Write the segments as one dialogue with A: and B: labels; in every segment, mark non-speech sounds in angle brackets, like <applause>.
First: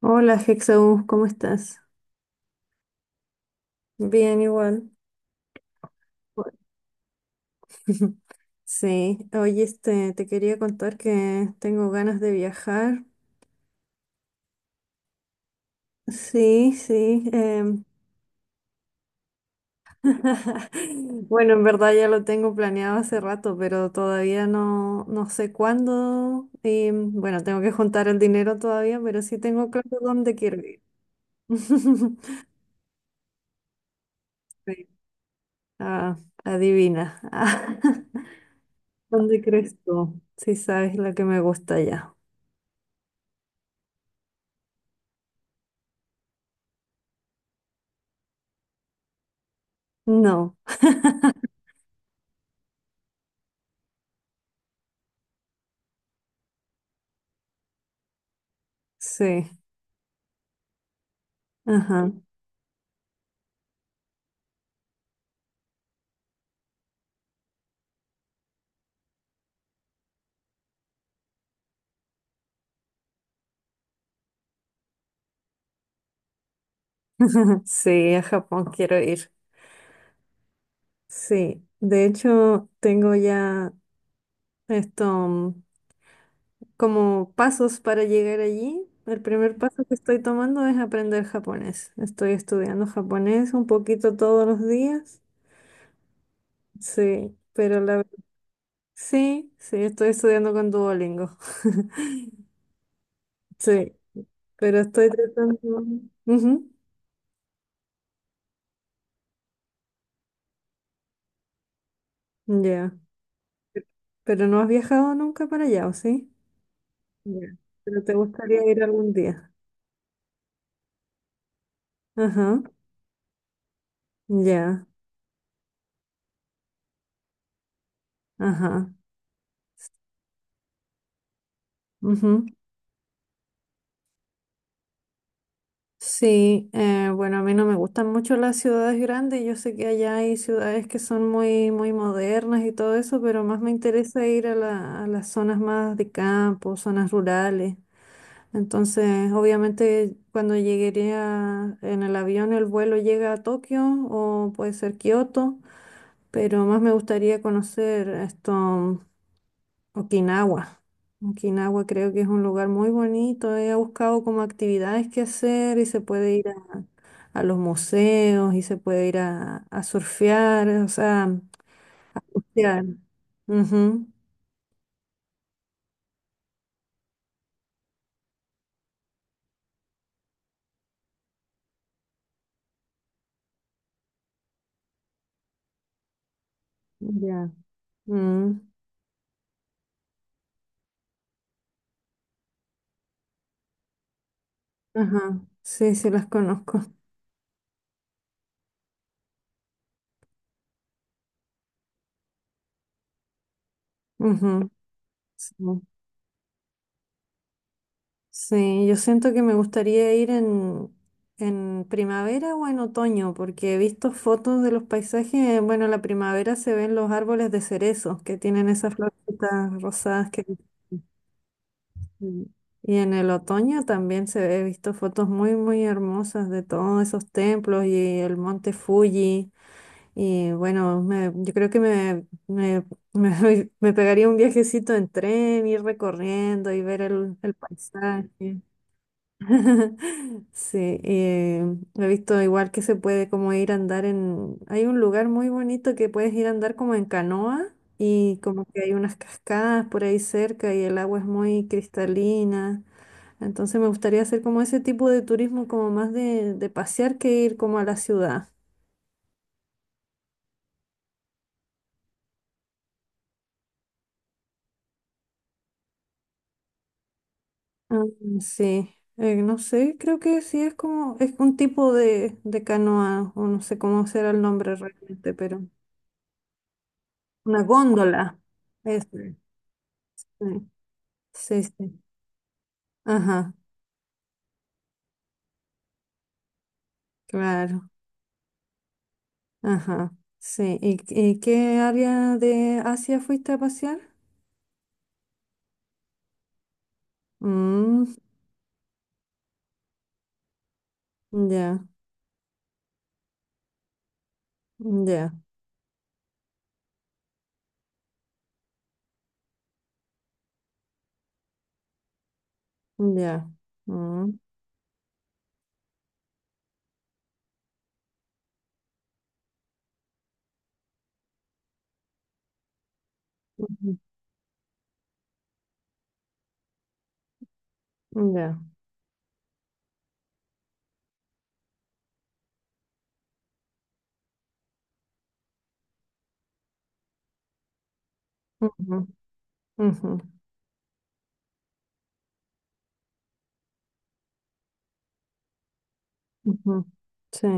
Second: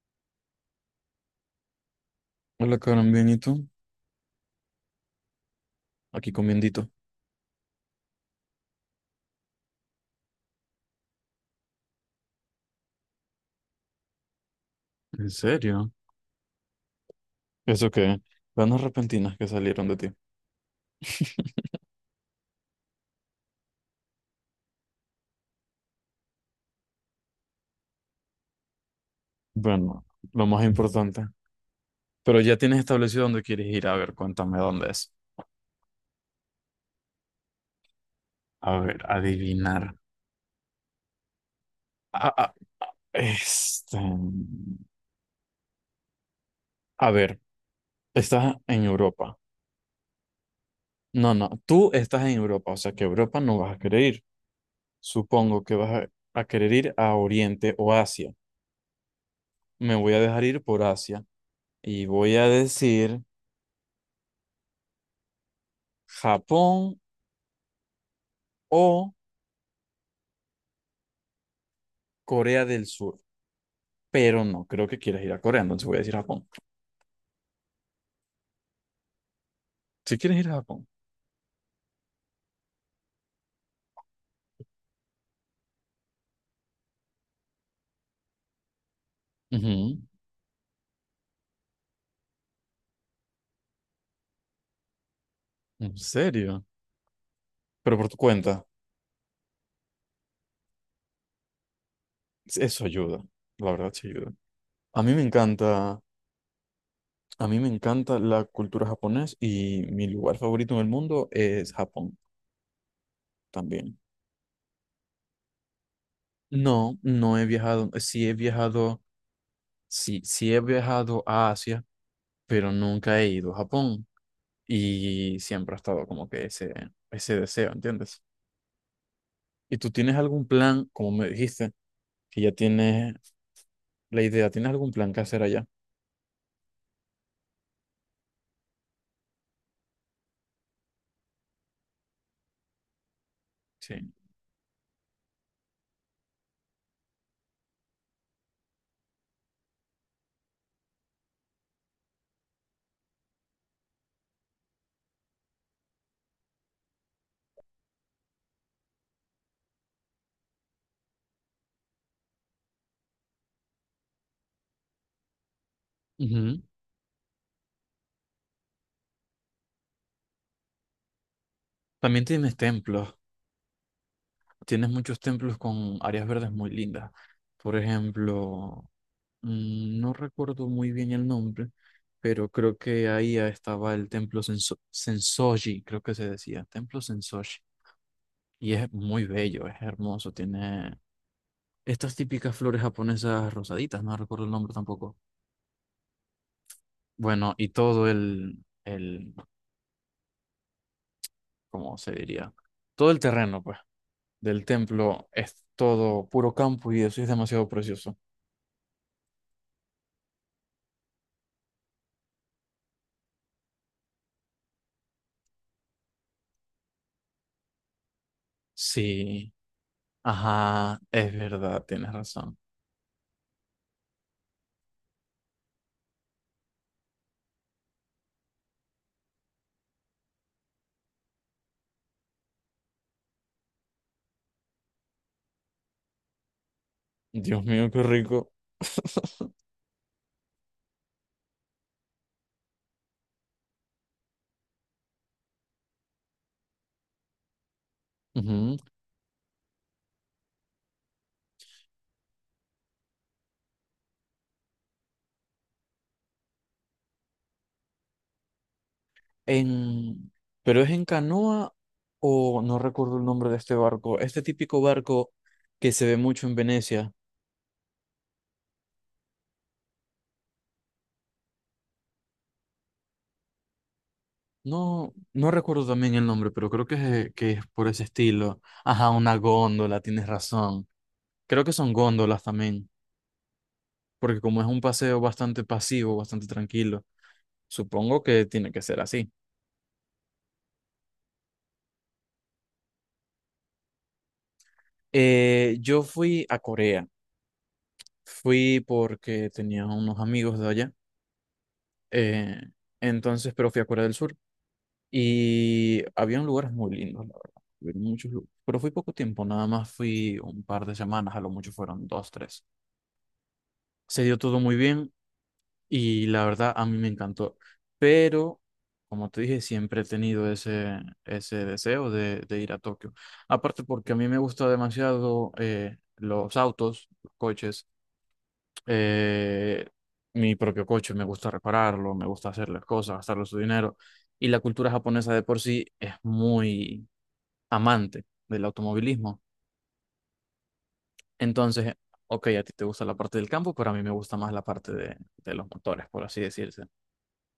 A: Hola, Hexaú, ¿cómo estás?
B: Hola, Karen, bien, ¿y tú?
A: Bien, igual.
B: Aquí
A: Bueno.
B: comiendito.
A: <laughs> Sí, oye, te quería contar que tengo ganas de viajar.
B: ¿En serio?
A: Sí, sí.
B: ¿Eso qué? Ganas repentinas que salieron de ti.
A: <laughs> Bueno, en verdad ya lo tengo planeado hace rato, pero todavía no, sé cuándo. Y bueno, tengo que juntar el dinero todavía, pero sí tengo claro
B: Bueno,
A: dónde
B: lo
A: quiero
B: más
A: ir.
B: importante.
A: <laughs>
B: Pero ya tienes establecido dónde quieres ir. A ver, cuéntame
A: Sí.
B: dónde es.
A: Ah, adivina. <laughs>
B: A ver,
A: ¿Dónde crees
B: adivinar.
A: tú? Si sabes lo que me gusta ya.
B: Ah, ah, este... A ver, estás en Europa.
A: No.
B: No, no, tú estás en Europa, o sea que a Europa no vas a querer ir. Supongo que vas a querer ir a Oriente o Asia.
A: Sí,
B: Me voy a dejar ir por Asia y
A: ajá,
B: voy a decir Japón o Corea del Sur, pero no creo que quieras ir a Corea, entonces voy a decir Japón.
A: <laughs> sí, a Japón quiero ir.
B: Si quieres ir a Japón.
A: Sí, de hecho tengo ya esto mm, como pasos para llegar allí. El primer paso que
B: Ujú.
A: estoy tomando es aprender japonés. Estoy estudiando japonés un poquito todos los días.
B: ¿En serio?
A: Sí, pero la
B: Pero por
A: verdad,
B: tu cuenta,
A: sí, sí, estoy estudiando con Duolingo. <laughs>
B: eso ayuda, la
A: Sí,
B: verdad sí ayuda.
A: pero
B: A
A: estoy
B: mí me
A: tratando.
B: encanta,
A: Ujú.
B: a mí me encanta la cultura japonesa y mi lugar favorito en el mundo es Japón
A: Ya.
B: también.
A: Pero no has viajado nunca para allá, ¿o sí?
B: No, no
A: Ya.
B: he viajado,
A: Pero te
B: sí he
A: gustaría ir
B: viajado,
A: algún día.
B: sí, sí he viajado a Asia,
A: Ajá,
B: pero nunca he ido a Japón
A: ya,
B: y siempre ha estado como que ese deseo, ¿entiendes?
A: ajá,
B: ¿Y tú tienes algún plan, como me dijiste, que
A: ujú.
B: ya tienes la idea? ¿Tienes algún plan que hacer allá?
A: Sí, bueno, a mí no me gustan mucho las ciudades grandes. Yo sé que allá hay ciudades que son muy, muy modernas y todo eso, pero más me
B: Sí.
A: interesa ir a a las zonas más de campo, zonas rurales. Entonces, obviamente, cuando llegué en el avión, el vuelo llega a Tokio o puede ser Kioto, pero más me gustaría conocer esto. Okinawa. Okinawa creo que es un lugar muy bonito. He buscado como actividades que hacer y se puede ir
B: Ujú.
A: a los museos y se puede ir a surfear. O sea,
B: También tienes
A: ya.
B: templos.
A: Ujú.
B: Tienes muchos templos con áreas verdes muy lindas. Por ejemplo, no recuerdo muy bien el nombre, pero creo que ahí estaba el templo Sensoji, creo que se decía, templo
A: Ya.
B: Sensoji.
A: Mm,
B: Y es muy bello, es hermoso, tiene estas típicas flores japonesas rosaditas, no recuerdo el nombre tampoco.
A: Ajá. Sí, sí las conozco.
B: Bueno, y todo el, ¿cómo se diría? Todo el terreno, pues. Del
A: Ujú,
B: templo
A: sí.
B: es todo puro campo y eso es demasiado precioso.
A: Sí, yo siento que me gustaría ir en primavera o en otoño, porque he visto fotos de los paisajes. Bueno, en la primavera se ven los árboles de cerezos que tienen esas
B: Sí,
A: florcitas rosadas que...
B: ajá, es verdad, tienes
A: Mm.
B: razón.
A: Y en el otoño también se he visto fotos muy, muy hermosas de todos esos templos y el monte Fuji. Y bueno, yo creo que <laughs> me pegaría un viajecito en tren, ir recorriendo y ver el
B: Dios mío, qué rico.
A: paisaje.
B: <laughs>
A: <laughs> Sí, he visto igual que se puede como ir a andar en... Hay un lugar muy bonito que puedes ir a andar como en canoa y como
B: Ujú.
A: que hay unas cascadas por ahí cerca y el agua es muy cristalina. Entonces me gustaría hacer como ese tipo de turismo como más de pasear que ir como a la ciudad.
B: En... ¿Pero es en canoa o no recuerdo el nombre de este barco? Este típico barco que se ve mucho en Venecia.
A: Ah, sí, no sé, creo que sí es como... Es un tipo de canoa o no sé cómo será el nombre
B: No,
A: realmente,
B: no
A: pero
B: recuerdo también el nombre, pero creo que que
A: una
B: es por ese
A: góndola.
B: estilo.
A: Eso,
B: Ajá, una góndola, tienes
A: sí.
B: razón.
A: Sí,
B: Creo que son
A: sí.
B: góndolas también,
A: Ajá,
B: porque como es un paseo bastante pasivo, bastante tranquilo,
A: claro.
B: supongo que tiene que ser así.
A: Ajá, sí. Y qué área de Asia fuiste a pasear?
B: Yo fui a Corea,
A: Mm,
B: fui porque tenía unos amigos de allá,
A: ya,
B: eh, entonces, pero fui a Corea del Sur
A: ya,
B: y había lugares muy lindos, la verdad, había muchos lugares, pero fui poco tiempo, nada más fui un par de semanas, a lo mucho fueron dos, tres.
A: ya.
B: Se
A: Mm,
B: dio todo muy bien, y la verdad, a mí me encantó. Pero, como te dije, siempre he tenido ese, ese deseo de ir a Tokio. Aparte
A: ujú,
B: porque a mí me gusta demasiado los autos, los coches,
A: ya.
B: eh, mi propio coche, me gusta repararlo, me gusta hacer las cosas, gastarle su dinero. Y la cultura japonesa de por sí es muy amante del
A: Ujú,
B: automovilismo.
A: ujú,
B: Entonces, ok, a ti te gusta la parte del campo, pero a mí me gusta más la parte de los motores, por así
A: ujú.
B: decirse.
A: Sí,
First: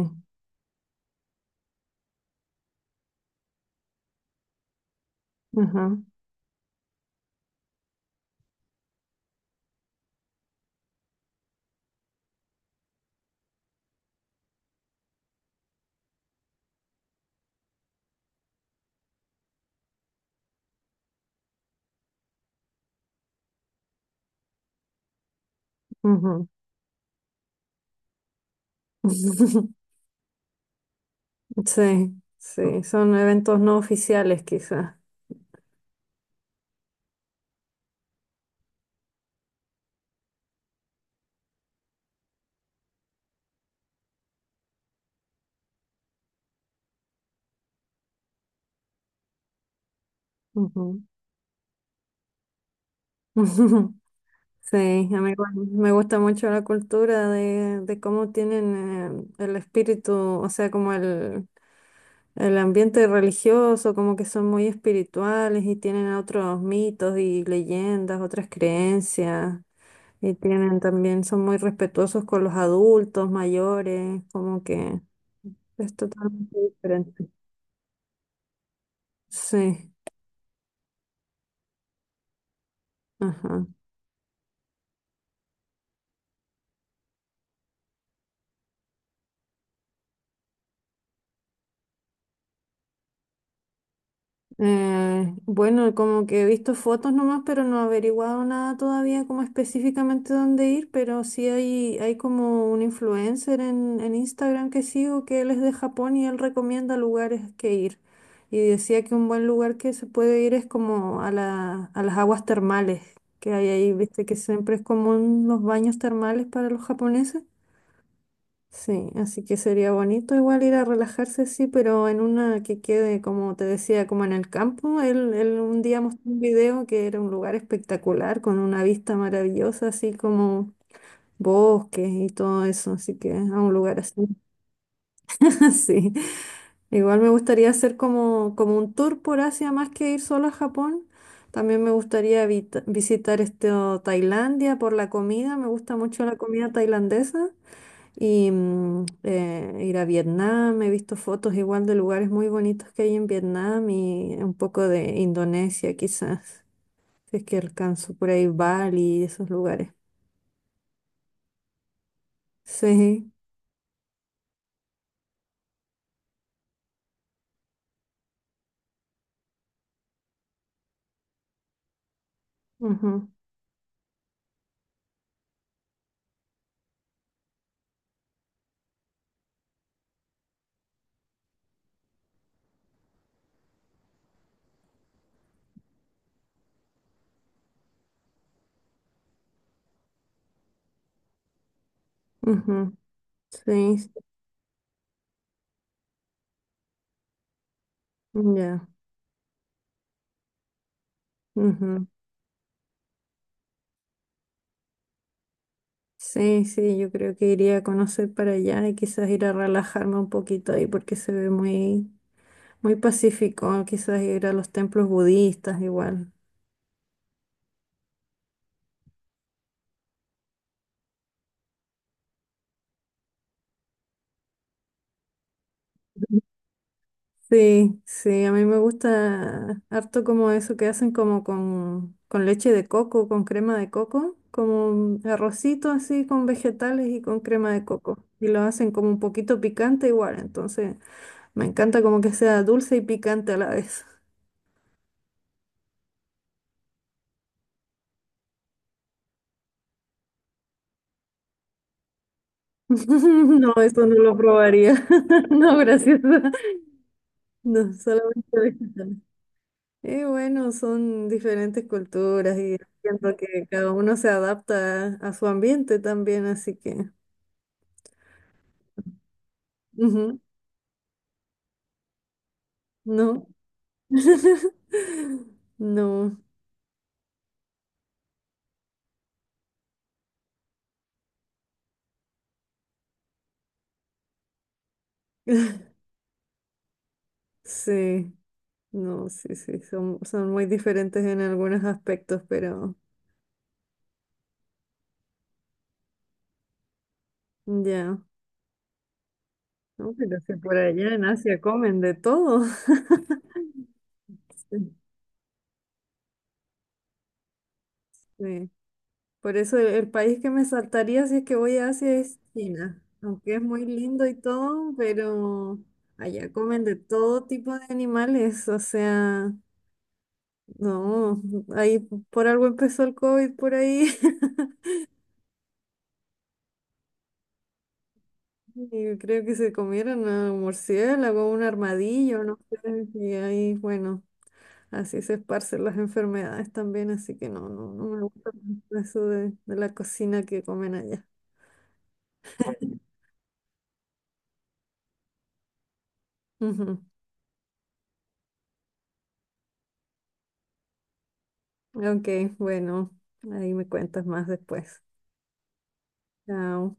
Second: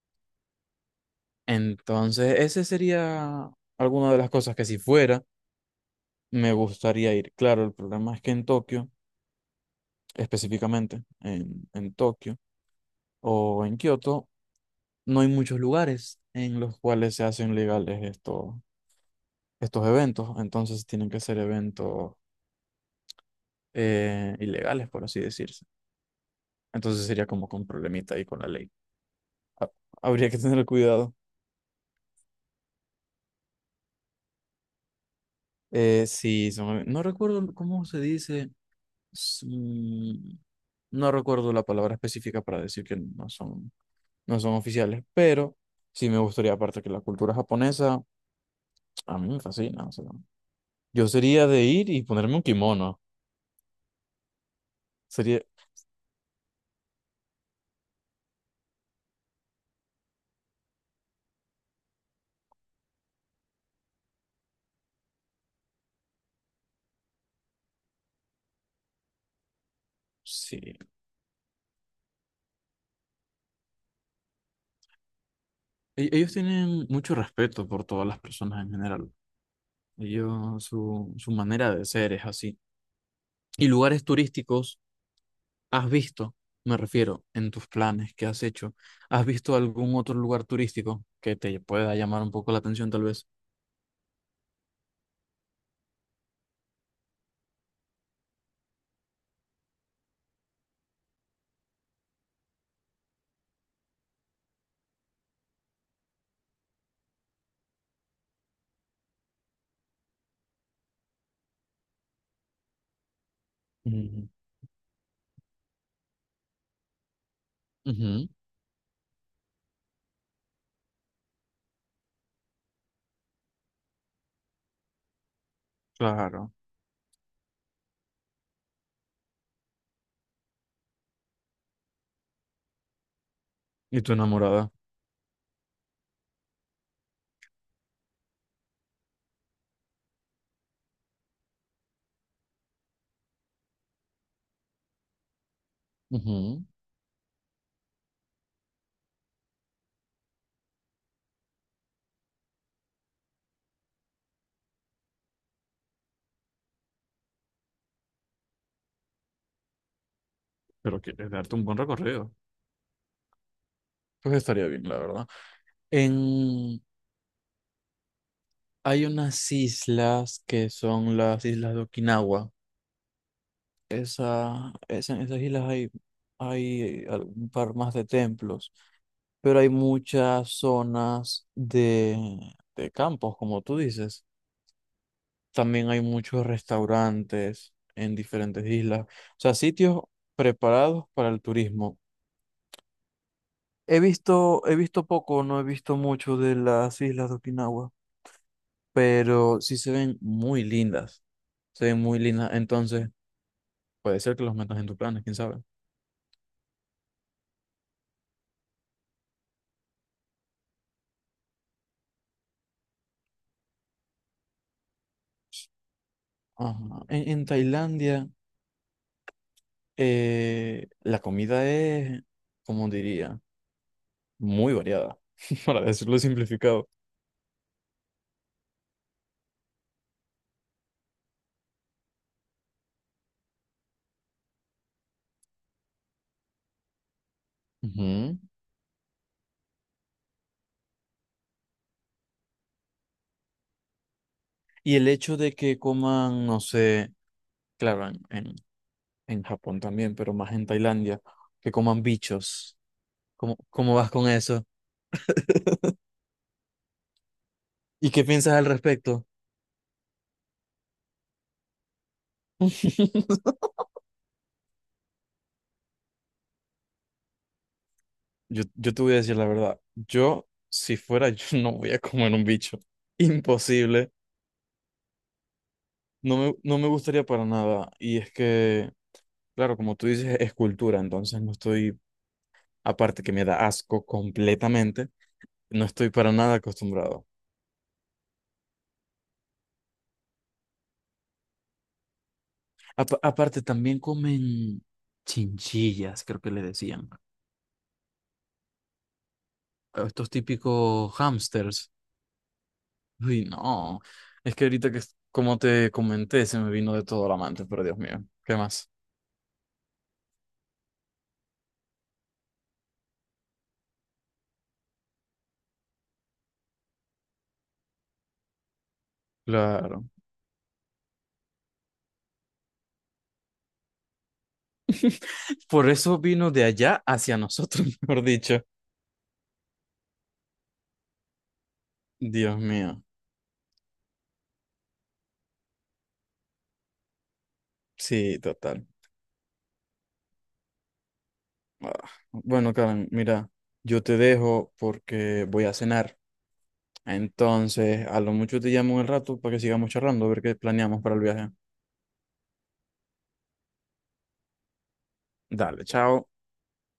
B: Entonces, ese sería alguna de las cosas que si fuera,
A: ajá,
B: me gustaría ir. Claro, el problema es que en Tokio, específicamente en Tokio o en Kioto, no hay muchos lugares en los cuales se hacen legales estos, estos eventos. Entonces, tienen que ser eventos ilegales, por así decirse.
A: ujú.
B: Entonces, sería como con problemita ahí con la ley.
A: <laughs>
B: Habría que tener cuidado.
A: Sí, sí. Son eventos no oficiales, quizás.
B: Sí, no recuerdo cómo se dice, sí, no recuerdo la palabra específica para decir que no son, no son oficiales, pero sí me gustaría, aparte que la cultura japonesa a mí me fascina. O sea,
A: Ujú.
B: yo sería de ir y ponerme un kimono.
A: <laughs> Sí, a mí
B: Sería,
A: igual me gusta mucho la cultura de cómo tienen el espíritu, o sea, como el ambiente religioso, como que son muy espirituales y tienen otros mitos y leyendas, otras creencias, y
B: sí.
A: tienen también, son muy respetuosos con los adultos, mayores, como que es
B: Ellos
A: totalmente
B: tienen mucho
A: diferente.
B: respeto por todas las personas en general.
A: Sí,
B: Ellos, su manera de ser es así.
A: ajá.
B: ¿Y lugares turísticos has visto? Me refiero, en tus planes que has hecho, ¿has visto algún otro lugar turístico que te pueda llamar un poco la atención tal vez?
A: Bueno, como que he visto fotos nomás, pero no he averiguado nada todavía como específicamente dónde ir, pero sí hay como un influencer en Instagram que sigo que él es de Japón y él recomienda lugares que ir. Y decía que un buen lugar que se puede ir es como a la, a las aguas termales que hay ahí, viste
B: Ujú,
A: que siempre es común los baños termales para los japoneses.
B: ujú.
A: Sí, así que sería bonito igual ir a relajarse, sí, pero en una que quede, como te decía, como en el campo. Él un día mostró un
B: Claro.
A: video que era un lugar espectacular, con una vista maravillosa, así como bosques y todo eso, así que a un lugar
B: Y tu
A: así.
B: enamorada.
A: <laughs> Sí, igual me gustaría hacer como, como un tour por Asia, más que ir solo a Japón. También me gustaría visitar este, o Tailandia por la comida, me gusta mucho la
B: Ujú.
A: comida tailandesa. Y ir a Vietnam, he visto fotos igual de lugares muy bonitos que hay en Vietnam y un poco de Indonesia quizás, <laughs> si es que alcanzo por ahí Bali y esos lugares.
B: Pero quieres darte un buen recorrido.
A: Sí,
B: Pues estaría bien, la verdad. En... Hay unas islas que son las islas de Okinawa.
A: ujú,
B: En esas islas hay, hay un par más de templos, pero hay muchas zonas de campos, como tú dices. También hay muchos restaurantes en diferentes islas. O sea, sitios preparados para el turismo.
A: ujú, sí, sí,
B: He visto poco, no he visto mucho de las islas de Okinawa,
A: ya,
B: pero sí se ven muy lindas. Se ven
A: ujú.
B: muy lindas. Entonces, puede ser que los metas en tus planes, quién sabe.
A: Sí, sí, yo creo que iría a conocer para allá y quizás ir a relajarme un poquito ahí porque se ve muy, muy pacífico, quizás ir a los templos budistas igual.
B: Ajá. En Tailandia, la comida es, como diría, muy variada, <laughs> para decirlo simplificado.
A: Sí, sí, a mí me gusta harto como eso que hacen como con leche de coco, con crema de coco, como un arrocito así con vegetales y con crema de coco.
B: Ujú.
A: Y lo hacen como un poquito picante igual, entonces me encanta como que sea dulce y picante a la vez.
B: Y el hecho de que coman, no sé, claro, en Japón también, pero más en Tailandia, que coman bichos. ¿Cómo,
A: <laughs> No,
B: cómo
A: eso
B: vas
A: no
B: con
A: lo
B: eso?
A: probaría. <laughs> No, gracias. No,
B: ¿Y qué piensas
A: solamente
B: al
A: vegetales.
B: respecto?
A: Y bueno, son diferentes culturas y siento
B: <laughs>
A: que cada uno se adapta a su ambiente también, así que...
B: Yo te voy a decir la verdad.
A: Ujú,
B: Yo, si fuera yo, <laughs> no voy a comer un bicho.
A: no.
B: Imposible.
A: <laughs> No.
B: No me, no me gustaría para nada. Y es que, claro, como tú dices, es cultura. Entonces no estoy, aparte que me da asco completamente, no estoy para nada acostumbrado.
A: Sí. No, sí, sí. Son, son muy diferentes en algunos aspectos, pero
B: Aparte, también comen chinchillas, creo que le decían.
A: ya.
B: A
A: No,
B: estos
A: pero si por
B: típicos
A: allá en Asia
B: hámsters.
A: comen de todo. <laughs>
B: Uy, no. Es que ahorita
A: Sí,
B: que, como te comenté, se me vino de todo la mente, pero Dios mío, ¿qué
A: sí.
B: más?
A: Por eso el país que me saltaría si es que voy a Asia es China. Aunque es muy lindo y todo, pero allá comen de todo tipo de animales. O sea,
B: Claro.
A: no. Ahí por algo empezó el COVID por ahí. <laughs>
B: <laughs> Por eso vino de allá hacia nosotros, <laughs> mejor dicho.
A: Y creo que se comieron a un murciélago, un armadillo, no
B: Dios
A: sé.
B: mío.
A: Y ahí, bueno, así se esparcen las enfermedades también, así que no, no, no me
B: Sí,
A: gusta
B: total.
A: mucho eso de la cocina que comen allá.
B: Ah, bueno, Karen, mira, yo te dejo porque voy a cenar.
A: <laughs> Ujú.
B: Entonces, a lo mucho te llamo en el rato para que sigamos charlando, a ver qué planeamos para el viaje.
A: Ok, bueno, ahí me cuentas más después.
B: Dale, chao.
A: Chao.